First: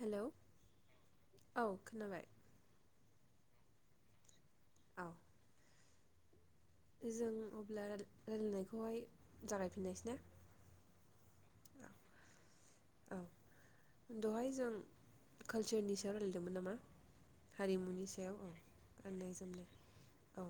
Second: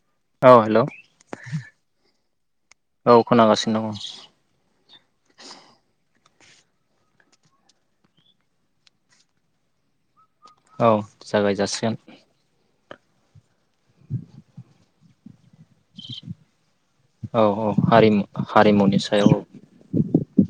Hello औ hello औ खोनाबाय औ खोनागासिनो दङ। औ। जों अब्ला रायलायनायखौहाय जागायफिननायसै ना औ जागाय जासिगोन। औ दहाय जों कालचारनि सायाव रायलायदोंमोन नामा? औ औ हारिमुनि हारिमु सायाव औ हारिमुनि सायाव गाननाय जोमनाय। औ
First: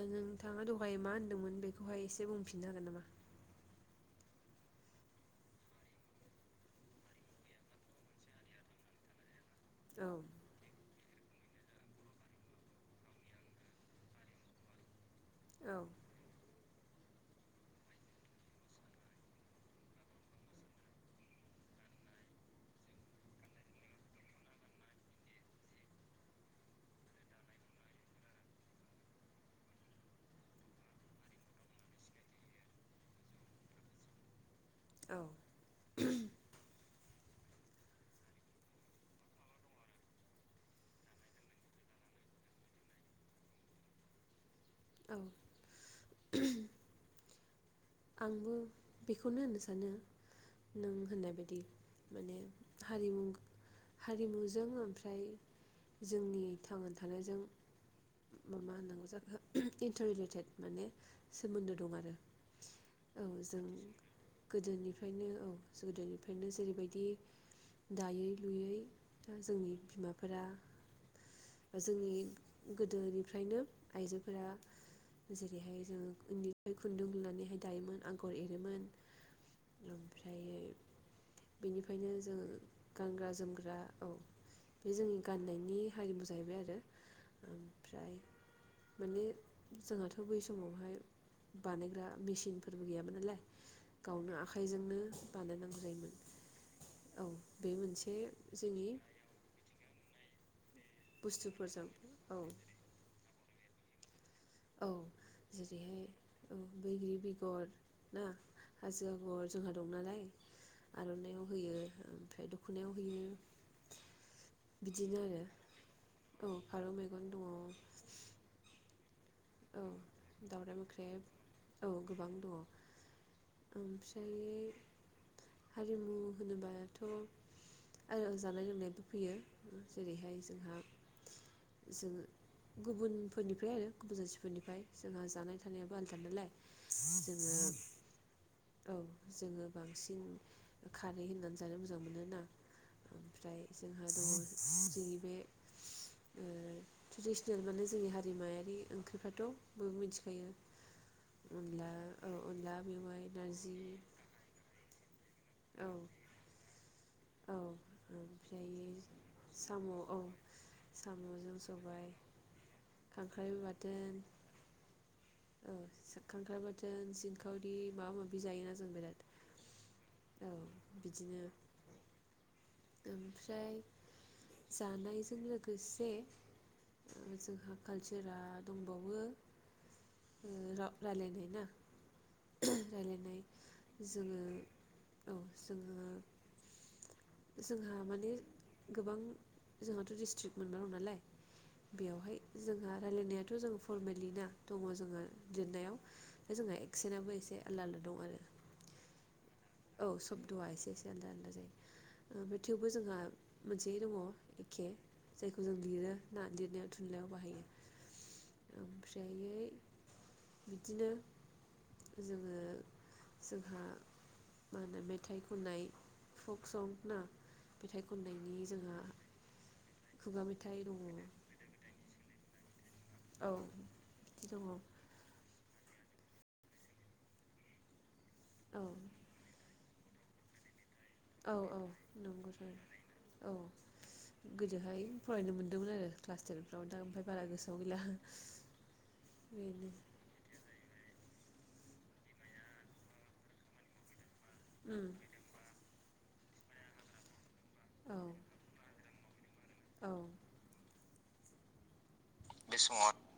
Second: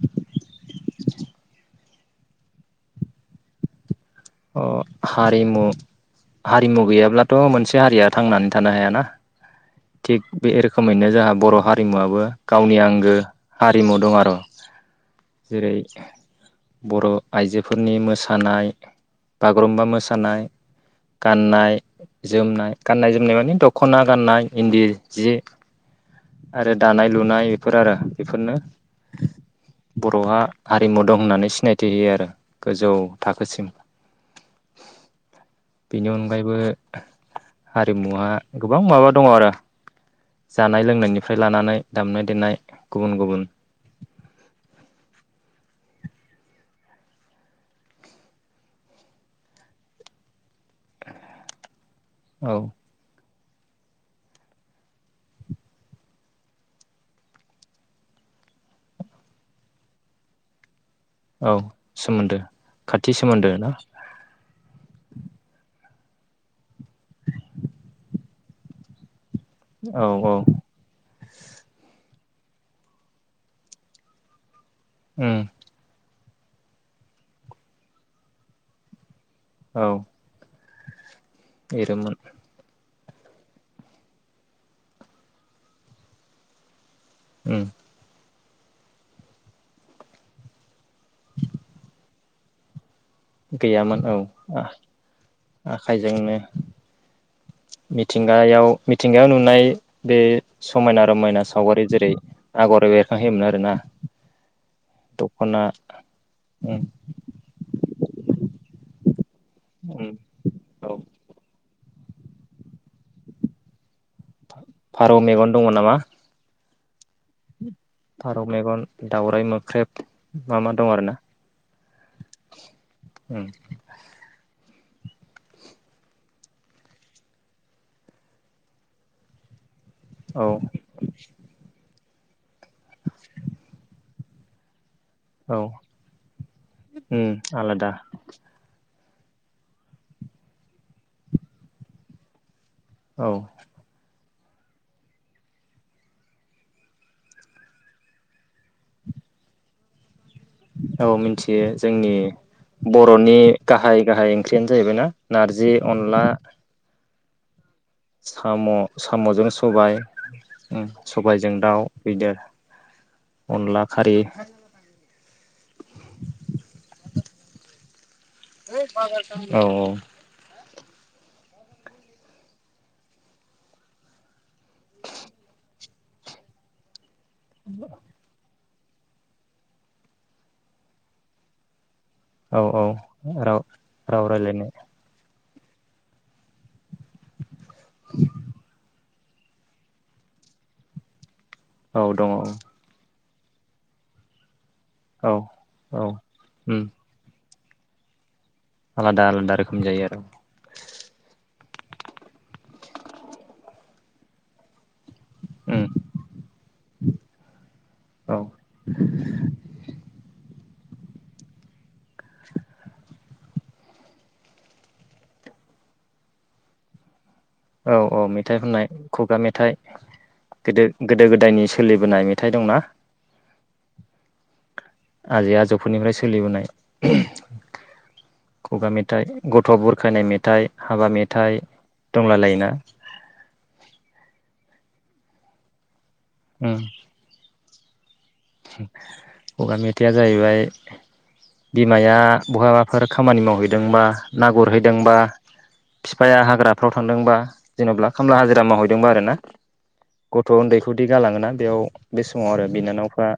ओ नोंथाङा दहाय मा होनदोंमोन बेखौहाय एसे बुंफिननो हागोन नामा? अ हारिमु हारिमु गैयाब्लाथ' मोनसे हारिया थांनानै थानो हायाना औ थिग बे रोखोमैनो जोंहा बर' हारिमुवाबो गावनि आंगो हारिमु दं आरो [unintelligible] जेरै- बर' आइजोफोरनि मोसानाय बागुरुम्बा मोसानाय गाननाय जोमनाय गाननाय जोमनाय माने दख'ना गाननाय इन्दि जि आरो दानाय लुनाय एफोर आरो बेफोरनो बर'आ हारिमु दं होननानै सिनायथि होयो आरो गोजौ थाखोसिम औ बेनि अनगायैबो हारिमुवा गोबां माबा दङ आरो जानाय लोंनायनिफ्राय लानानै दामनाय देनाय गुबुन गुबुन औ आंबो बेखौनो होननो सानो नों होननाय बायदि माने औ हारिमु हारिमुजों ओमफ्राय जोंनि थांनानै थानायजों ओम मा होननांगौ जाखो इन्टार रिलेटेड माने औ सोमोन्दो दं आरो सोमोन्दो खाथि औ सोमोन्दो जों ना गोदोनिफ्रायनो औ गोदोनिफ्रायनो जेरैबायदि दायै लुयै दा जोंनि औ औ बिमाफोरा बा जोंनि गोदोनिफ्रायनो आइजोफोरा उम जेरैहाय जोङो इन्दिनिफ्राय खुन्दुं लुनानैहाय दायोमोन आगर एरोमोन औ ओमफ्रायै बेनिफ्रायनो एरोमोन जोङो गानग्रा जोमग्रा औ बे जोंनि गाननायनि हारिमु जाहैबाय आरो उम ओम फ्राय माने जोंहाथ' बै समावहाय बानायग्रा मेसिनफोरबो गैयामोन नालाय गैयामोन औ गावनो आखाइजोंनो बानाय नांगौ जायोमोन आखाइजोंनो औ बे मोनसे जोंनि बेयाव नुनाय बे समायना रमायना सावगारि बुस्थुफोरजों जेरै- औ आगर एर- ना होयोमोन आरोना औ दख'ना जेरैहाय औ उम बैग्रि बेगर ना हाजो आगर जोंहा दं उम नालाय औ आर'नाइआव होयो ओमफ्राय दख'नायाव होयो फारौ बिदिनो आरो मेगन दङ नामा औ फारौ मेगन दङ फारौ मेगन दावराइ औ मोख्रेब मा मा दावराइ दं आरोना मोख्रेब औ गोबां दङ ओम ओमफ्राय हारिमु होनोबाथ' आरो जानाय लोंनायबो फैयो जेरैहाय औ जोंहा जोङो गुबुनफोरनिफ्राय आरो गुबुन जाथिफोरनिफ्राय जोंहा औ जानाय थानायाबो आलदा नालाय उम जोङो आलादा औ जोङो बांसिन खारै होननानै जानो मोजां मोनोना औ ओमफ्राय जोंहा दङ जोंनि बे ओ ट्रेडिसनेल माने जोंनि हारिमायारि ओंख्रिफ्राथ' बयबो मिथिखायो औ मिथियो अनला जोंनि औ अनला मेवाइ बर'नि नारजि गाहाय गाहाय ओंख्रियानो जाहैबाय ना नार्जि औ अनला औ साम' ओमफ्रायो साम'जों साम' सबाय औ उम सबायजों साम'जों दाउ सबाय बिदि खांख्राइबो अनला खारि बाथोन औ खांख्राइ बाथोन सिंखावरि माबा माबि जायोना जों बिराद। औ औ बिदिनो ओमफ्राय जानायजों लोगोसे ओ जोंहा कालसारा दंबावो ओ र' रायलायनाय ना औ ओ औ रायलायनाय राव राव जोङो रायलायनो औ जोङो जोंहा माने गोबां जोंहाथ' डिस्ट्रिक मोनबा दं नालाय। औ दङ बेयावहाय औ जोंहा रायलायनायाथ' जों फरमेलि ना दङ' जोङा लिरनायाव औ दा जोंहा उम एक्सेन्टआबो एसे आलदा आलदा दं आरो आलादा आलादा रोखोमनि जायो आर'। द'आ एसे एसे आलदा आलदा जायो। ओ बे थेवबो जोंहा मोनसेयै दङ' एखे। जायखौ जों उम लिरो ना लिरनायाव थुनलाइयाव बाहायो। औ ओमफ्रायै बिदिनो जोङो जोंहा मा होनो मेथाइ खननाय फक सं ना। औ मेथाइ औ मेथाइ खननायनि खननाय जोंहा खुगा मेथाइ। खुगा मेथाइ गोदो दङ गोदो गोदायनि सोलिबोनाय मेथाइ दं ना। औ दङ'। आजै आजौफोरनिफ्राय सोलिबोनाय खुगा मेथाइ। गथ' बुरखायनाय मेथाइ हाबा मे औ औ नंगौ थारैनो। औ गोदोहाय फरायनो मोनदोंमोन आरो क्लास उम टेनफ्राव दा ओमफ्राय बारा गोसोआव गैला। खुगा बेनो मेथाइया जाहैबाय बिमाया बहाबाफोर खामानि मावहैदोंबा ना उम गुरहैदोंबा फिफाया हाग्राफ्राव थांदोंबा जेन'ब्ला खामला औ हाजिरा मावहैदोंबा आरो ना औ गथ' उन्दैखौ दि गालाङो ना बेयाव बे समाव आरो बे समाव बिनानावफ्रा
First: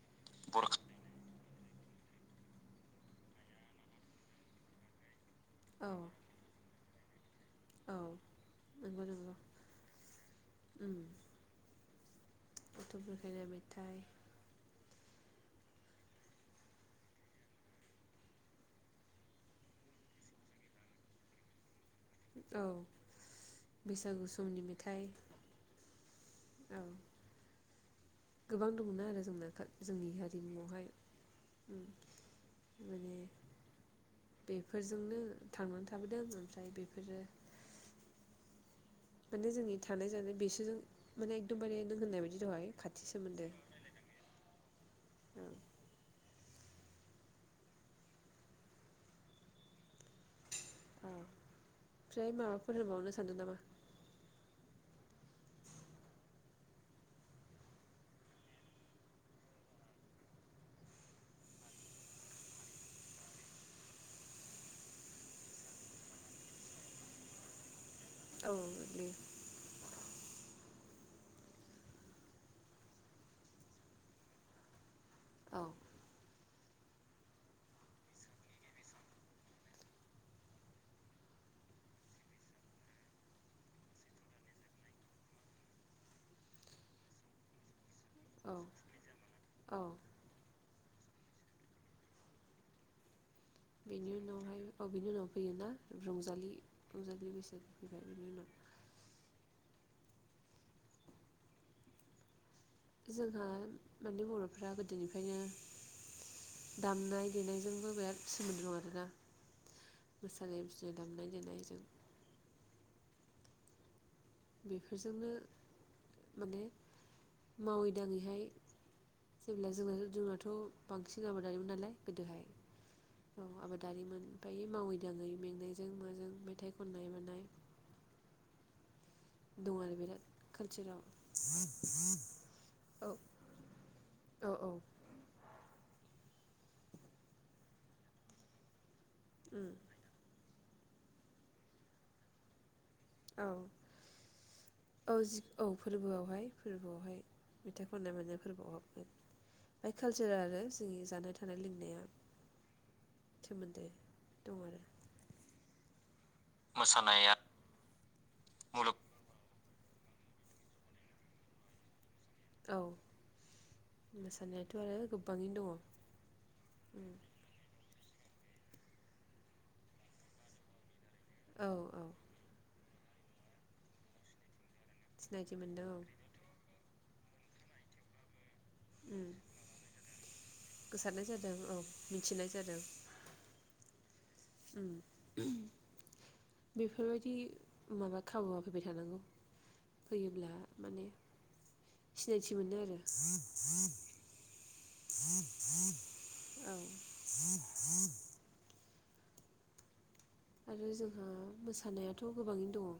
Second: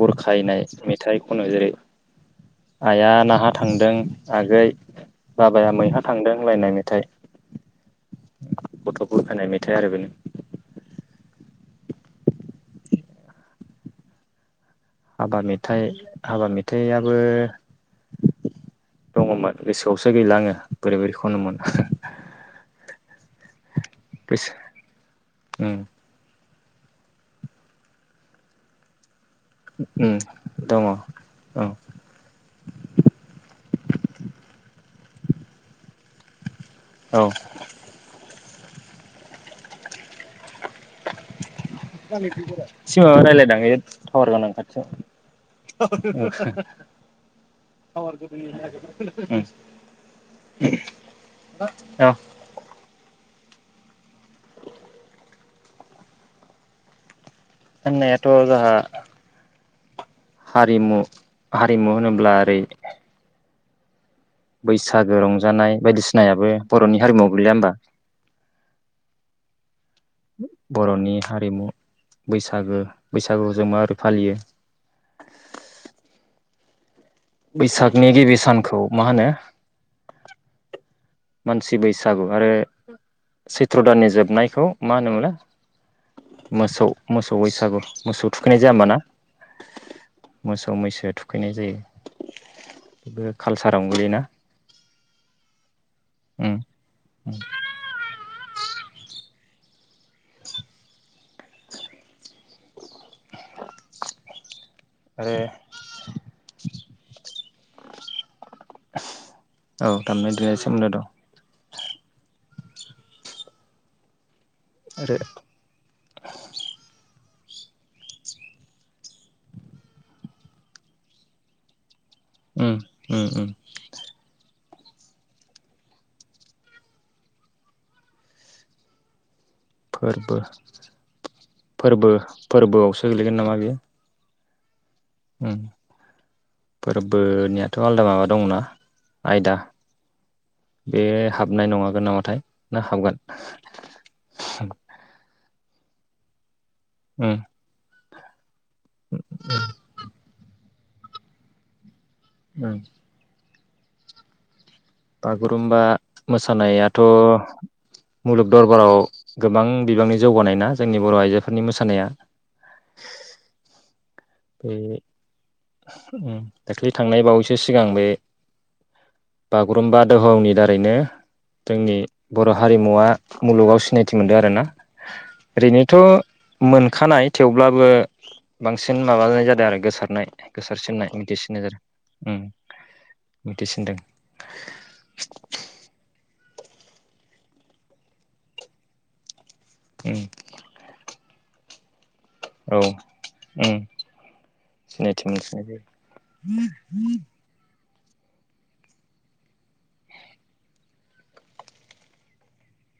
बुरखायनाय बर'खा मेथ थाइ खनो। जेरै आइया नाहा थांदों आगै बाबाया औ मैहा थांदों होनलायनाय मेथाइ। औ नंगौ गथ' नंगौ। बुरखायनाय मेथाइ आरो बेनो ओम गथ' बुरखायनाय मेथाइ। हाबा मेथाइ। हाबा मेथाइयाबो दङ'मोन गोसोआवसो गैला आङो बोरै बोरै खनोमोन [unintelligible] औ बैसागु गोसो समनि मेथाइ उम औ। गोबां दङ' ना आरो जोंना जोंनि उम दङ हारिमुआवहाय औ उम माने बेफोरजोंनो थांनानै थाबोदों ओमफ्राय बे औ। माने जोंनि थानाय जानाय बिसोरजों माने एकदमबारे नों होननाय बायदि दहाय एसे खाथि माबा सोमोन्दो रायलायदां बे टावार गोनां खाथियाव। ओ। [unintelligible] अ औ ओमफ्राय माबाफोर होनबावनो सानदों नामा? होननायाथ' जाहा हारिमु हारिमु होनोब्ला ओरै बैसागो रंजानाय बायदिसिनायाबो बर'नि हारिमुआव गोलैया होमबा? औ गोग्लैयो। बर'नि हारिमु बैसागो बैसागु जों मारै फालियो औ। बैसागनि गिबि सानखौ मा होनो मानसि बैसागु आरो सैथ्र' दाननि जोबनायखौ मा होनोमोन लाय, मोसौ मोसौ बैसागु मोसौ थुखैनाय जाया होमबा ना? औ मोसौ मैसो थुखैनाय जायो बेबो कालसारावनो बेनि गोलैयोना? [unintelligible] औ बिनि उनाव फैयो ना रंजालि उम रंजालि बैसागु फैबाय बिनि उनाव। जोंहा माने बर'फ्रा आरो गोदोनिफ्रायनो दामनाय देनायजोंबो बिराद सोमोन्दो दं आरो ना। औ दामनाय देनाय फोसालि सोमोन्दो एबसु दं दामनाय देनायजों। आरो बेफोरजोंनो माने मावै दाङैहाय। जेब्ला जों जोंनाथ' बांसिन आबादारिमोन नालाय गोदोहाय उम उम उम औ आबाद। दारिमोन मोखायो मावै दाङै मेंनायजों माजों मेथाइ खननाय मानाय। दं आरो फोरबो बिराद कालसाराव फोरबो फोरबोआवसो औ गोलैगोन औ औ ओम फोरबोनियाथ' आलदा माबा दंना? आयदा उम बे हाबनाय नङागोन नामाथाय ना हाबगोन? औ औ जि औ फोरबो आवहाय फोरबो आवहाय, उम मेथाइ खननाय मोननाय फोरबोआव ओमफ्राय कालसार आरो जोंनि जानाय थानाय लोंनाया उम सोमोन्दो दं आरो बागुरुम्बा मोसानायाथ'। मोसानाया मुलुग दरबाराव गोबां बिबांनि जौगानाय ना जोंनि बर' आइजोफोरनि मोसानाया। औ मोसानायाथ' आरो गोबाङैनो दङ। उम दाख्लै थांनाय बावैसो सिगां बे बागुरुम्बा दोहौनि दारैनो दङ औ जोंनि औ बर' हारिमुवा मुलुगाव सिनायथि मोनदों आरोना? सिनायथि मोनदों औ ओरैनोथ' मोनखानाय थेवब्लाबो बांसिन, उम माबानाय जादों आरो गोसारनाय गोसारसिननाय गोसारनाय मिथिसिनाय औ जादों उम, मिथिनाय मिथिसिनदों। ओम, बेफोरबायदि माबा खाबुआ फैबाय थानांगौ। उम होयोब्ला माने सिनायथि औ मोनो आरो उम सिनायथि मोनसिननाय जायो औ आरो जोंहा मोसानायाथ' गोबाङैनो दङ।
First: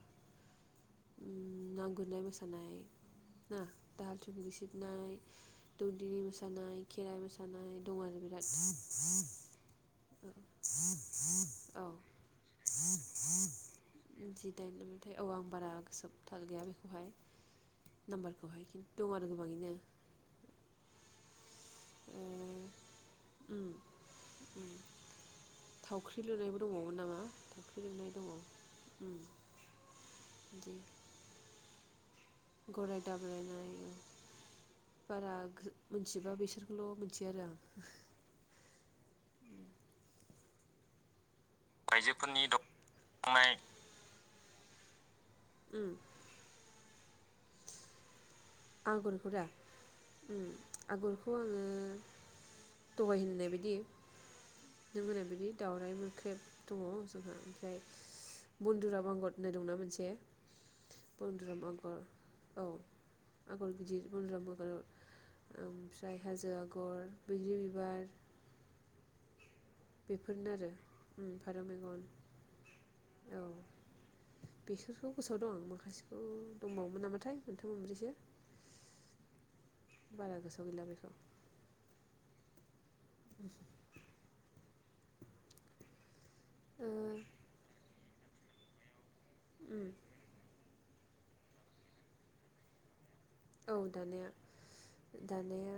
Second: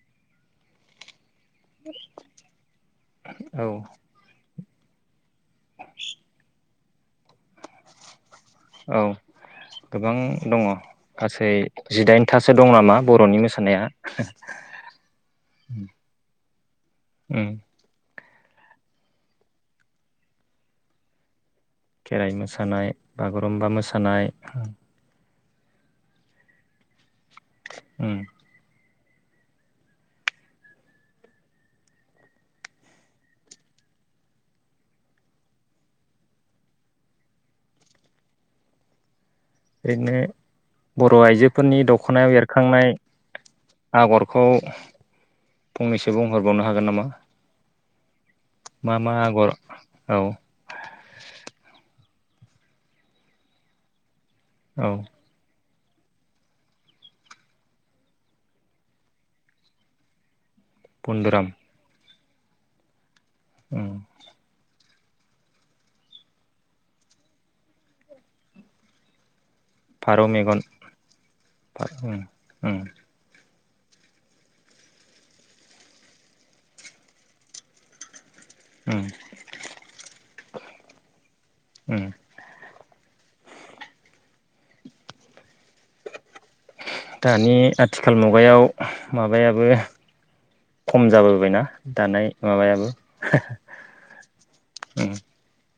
उम ना गुरनाय मोसानाय ना औ दाहाल थुंग्रि सिबनाय, दौदिनि मोसानाय खेराइ मोसानाय दं आरो बिराद औ गोबां दङ। गासै औ जिदाइनथासो दं नामा बर'नि मोसानाया। थाय औ आं बारा गोसोब थाल गैया बेखौहाय। उम, नाम्बारखौहाय खिन्थु आरो गोबाङैनो। ओ खेराइ मोसानाय बागुरुमबा उम मोसानाय। थावख्रि लुनायबो दङबावमोन नामा थावख्रि लुनाय उम दङ। उम बिदि। गराय दाब्रायनाय उम बारा गो मिथिजोबा बिसोरखौल' मिथियो आरो आं। ओरैनो बर'आइजोफोरनि दख'नायाव आइजोफोरनि एरखांनाय दनाय आगरखौ उम फंनैसो बुंहरबावनो हागोन नामा? मा मा आगरखौ दा आगर औ उम आगरखौ आङो दहाय होननाय बायदि औ नों होननाय बायदि दाउराय मोख्रेब दङ जोंहा ओमफ्राय बनन्दुराम आगर होननाय दंना मोनसे बन्दुराम बनदुराम आगर औ आगर उम गिदिर बुन्द्रा आगर ओमफ्राय हाजो आगर बैग्रि बिबार फारौ बेफोरनो मेगन आरो उम फारौ मेगन उम उम औ बेसोरखौ गोसोआव दं आं माखासेखौ दंबावोमोन नामाथाय मोनथाम मोनब्रैसो उम बारा गोसोआव गैला बेखौ। उम, [inaudible] ओ दानि आथिखाल मुगायाव माबायाबो। उम खम जाबोबायना दानाय माबायाबो। औ दानिया उम दानिया।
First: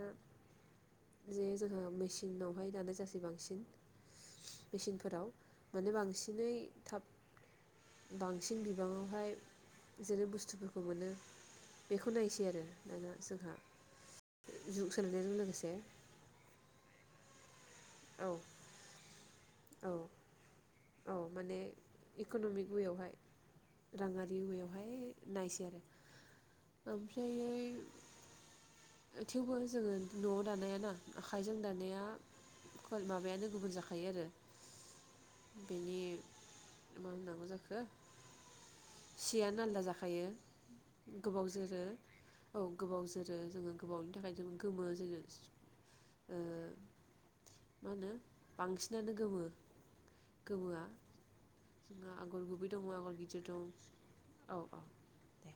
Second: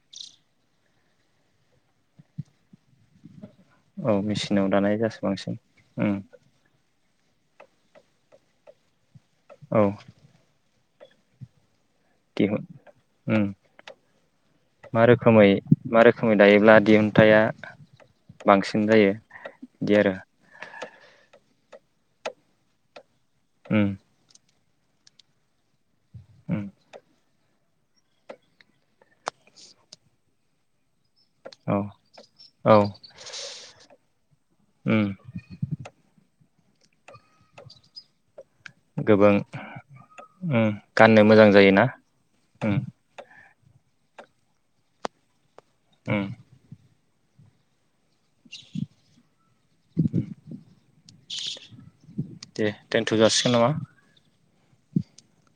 जे जोंहा मेसिनावहाय दानाय जासै बांसिन। औ मेचिनाव दानाय जासै मेचिनफोराव बांसिन माने उम बांसिनै थाब बांसिन बिबाङावहाय औ जेरै बुस्थुफोरखौ मोनो। बेखौ नायसै दिहुन आरो दाना उम जोंहा जुग सोलायनायजों लोगोसे। समै दायोब्ला दिहुन्थाया औ बांसिन जायो। औ बिदि आरो औ माने इकन'मिक वे आवहाय उम राङारि एवेआवहाय नायसै आरो उम ओमफ्रायहाय थेवबो जोङो न'आव दानायाना आखाइजों औ दानाया औ ख माबायानो गुबुन जाखायो आरो। उम बेनि मा होननांगौ जाखो गोबां सियानो आलदा जाखायो उम गाननो मोजां गोबाव जोरो जायोना औ उम गोबाव जोरो जोङो गोबावनि थाखाय जों गोमो जोङो उम ओ मा होनो बांसिनानो गोमो गोमोआ जोंहा आगर गुबै दे दङ आगर दोनथ' गिदिर जासिगोन दं। नामा औ औ दे